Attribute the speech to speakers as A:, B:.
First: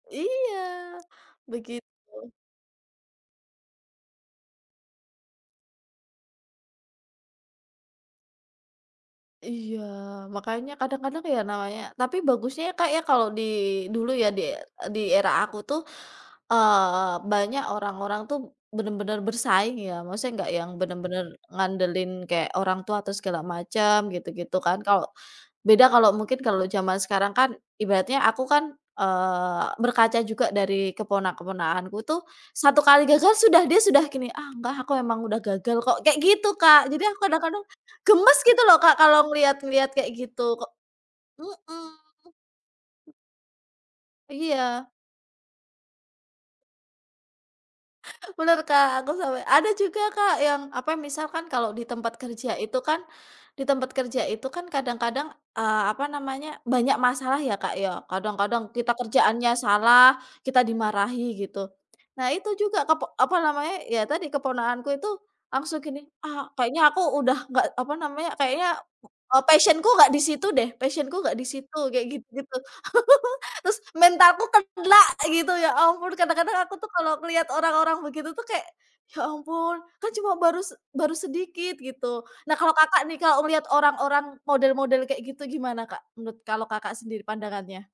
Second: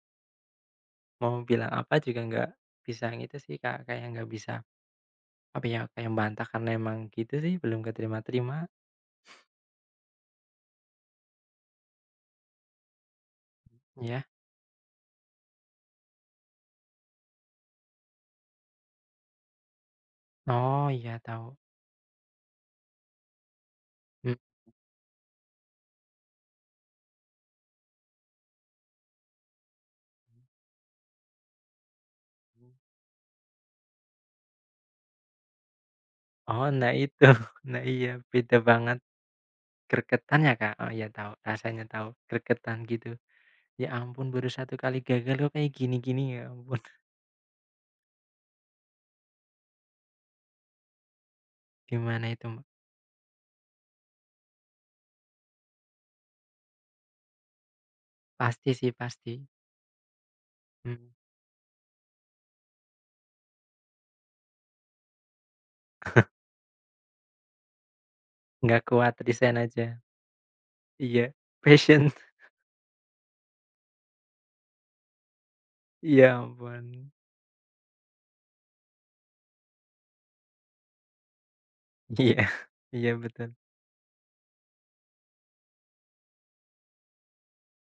A: Iya,
B: Mau bilang
A: begitu.
B: apa juga nggak bisa gitu sih, Kak, kayak nggak bisa, apa ya, kayak bantah karena emang gitu sih. Belum keterima-terima.
A: Iya. Makanya kadang-kadang ya, namanya tapi bagusnya, ya, Kak, ya, kalo di dulu
B: Iya.
A: ya, di di era aku tuh, eee, banyak orang-orang tuh bener-bener bersaing ya, maksudnya nggak yang
B: Oh iya,
A: bener-bener
B: tahu.
A: ngandelin kayak orang tua atau segala macem
B: Mmm.
A: gitu-gitu kan. Kalau beda kalau mungkin kalau jaman sekarang kan ibaratnya aku kan, eee, berkaca juga dari keponak keponakanku tuh, satu kali gagal sudah dia sudah gini, "Ah, enggak ah, aku emang udah gagal kok," kayak gitu,
B: Oh,
A: Kak.
B: nah
A: Jadi aku
B: itu.
A: kadang-kadang
B: Nah, iya.
A: gemes
B: Beda
A: gitu loh, Kak,
B: banget.
A: kalau ngelihat-ngelihat kayak
B: Gregetan ya,
A: gitu, kok
B: Kak? Oh ya tahu, rasanya
A: mhm.
B: tahu, gregetan gitu. Ya ampun baru 1
A: Iya.
B: kali gagal kok kayak gini-gini, ya ampun.
A: Bener Kak, aku sampai ada juga Kak yang apa, misalkan kalau di tempat
B: Gimana itu,
A: kerja
B: Mbak?
A: itu kan di tempat kerja itu kan kadang-kadang, eee, apa namanya, banyak masalah ya, Kak, ya. Kadang-kadang
B: Pasti sih,
A: kita
B: pasti.
A: kerjaannya salah, kita
B: Hmm.
A: dimarahi gitu. Nah, itu juga kepok apa namanya, ya tadi keponakanku itu langsung gini, "Ah, kayaknya aku udah nggak apa namanya, kayaknya,
B: Nggak kuat,
A: eee,
B: resign aja.
A: passion-ku nggak di situ deh, passion-ku
B: Iya.
A: nggak di situ,"
B: Passion.
A: kayak gitu gitu. Terus, "mentalku kena," gitu, ya ampun!
B: Ya
A: Kadang-kadang aku tuh
B: ampun.
A: kalau ngeliat orang-orang begitu tuh kayak, "Ya ampun, kan cuma baru se baru sedikit," gitu.
B: Iya.
A: Nah, kalau Kakak
B: Iya,
A: nih, kalau
B: betul.
A: ngelihat orang-orang model-model kayak gitu gimana Kak, menurut kalau Kakak sendiri pandangannya?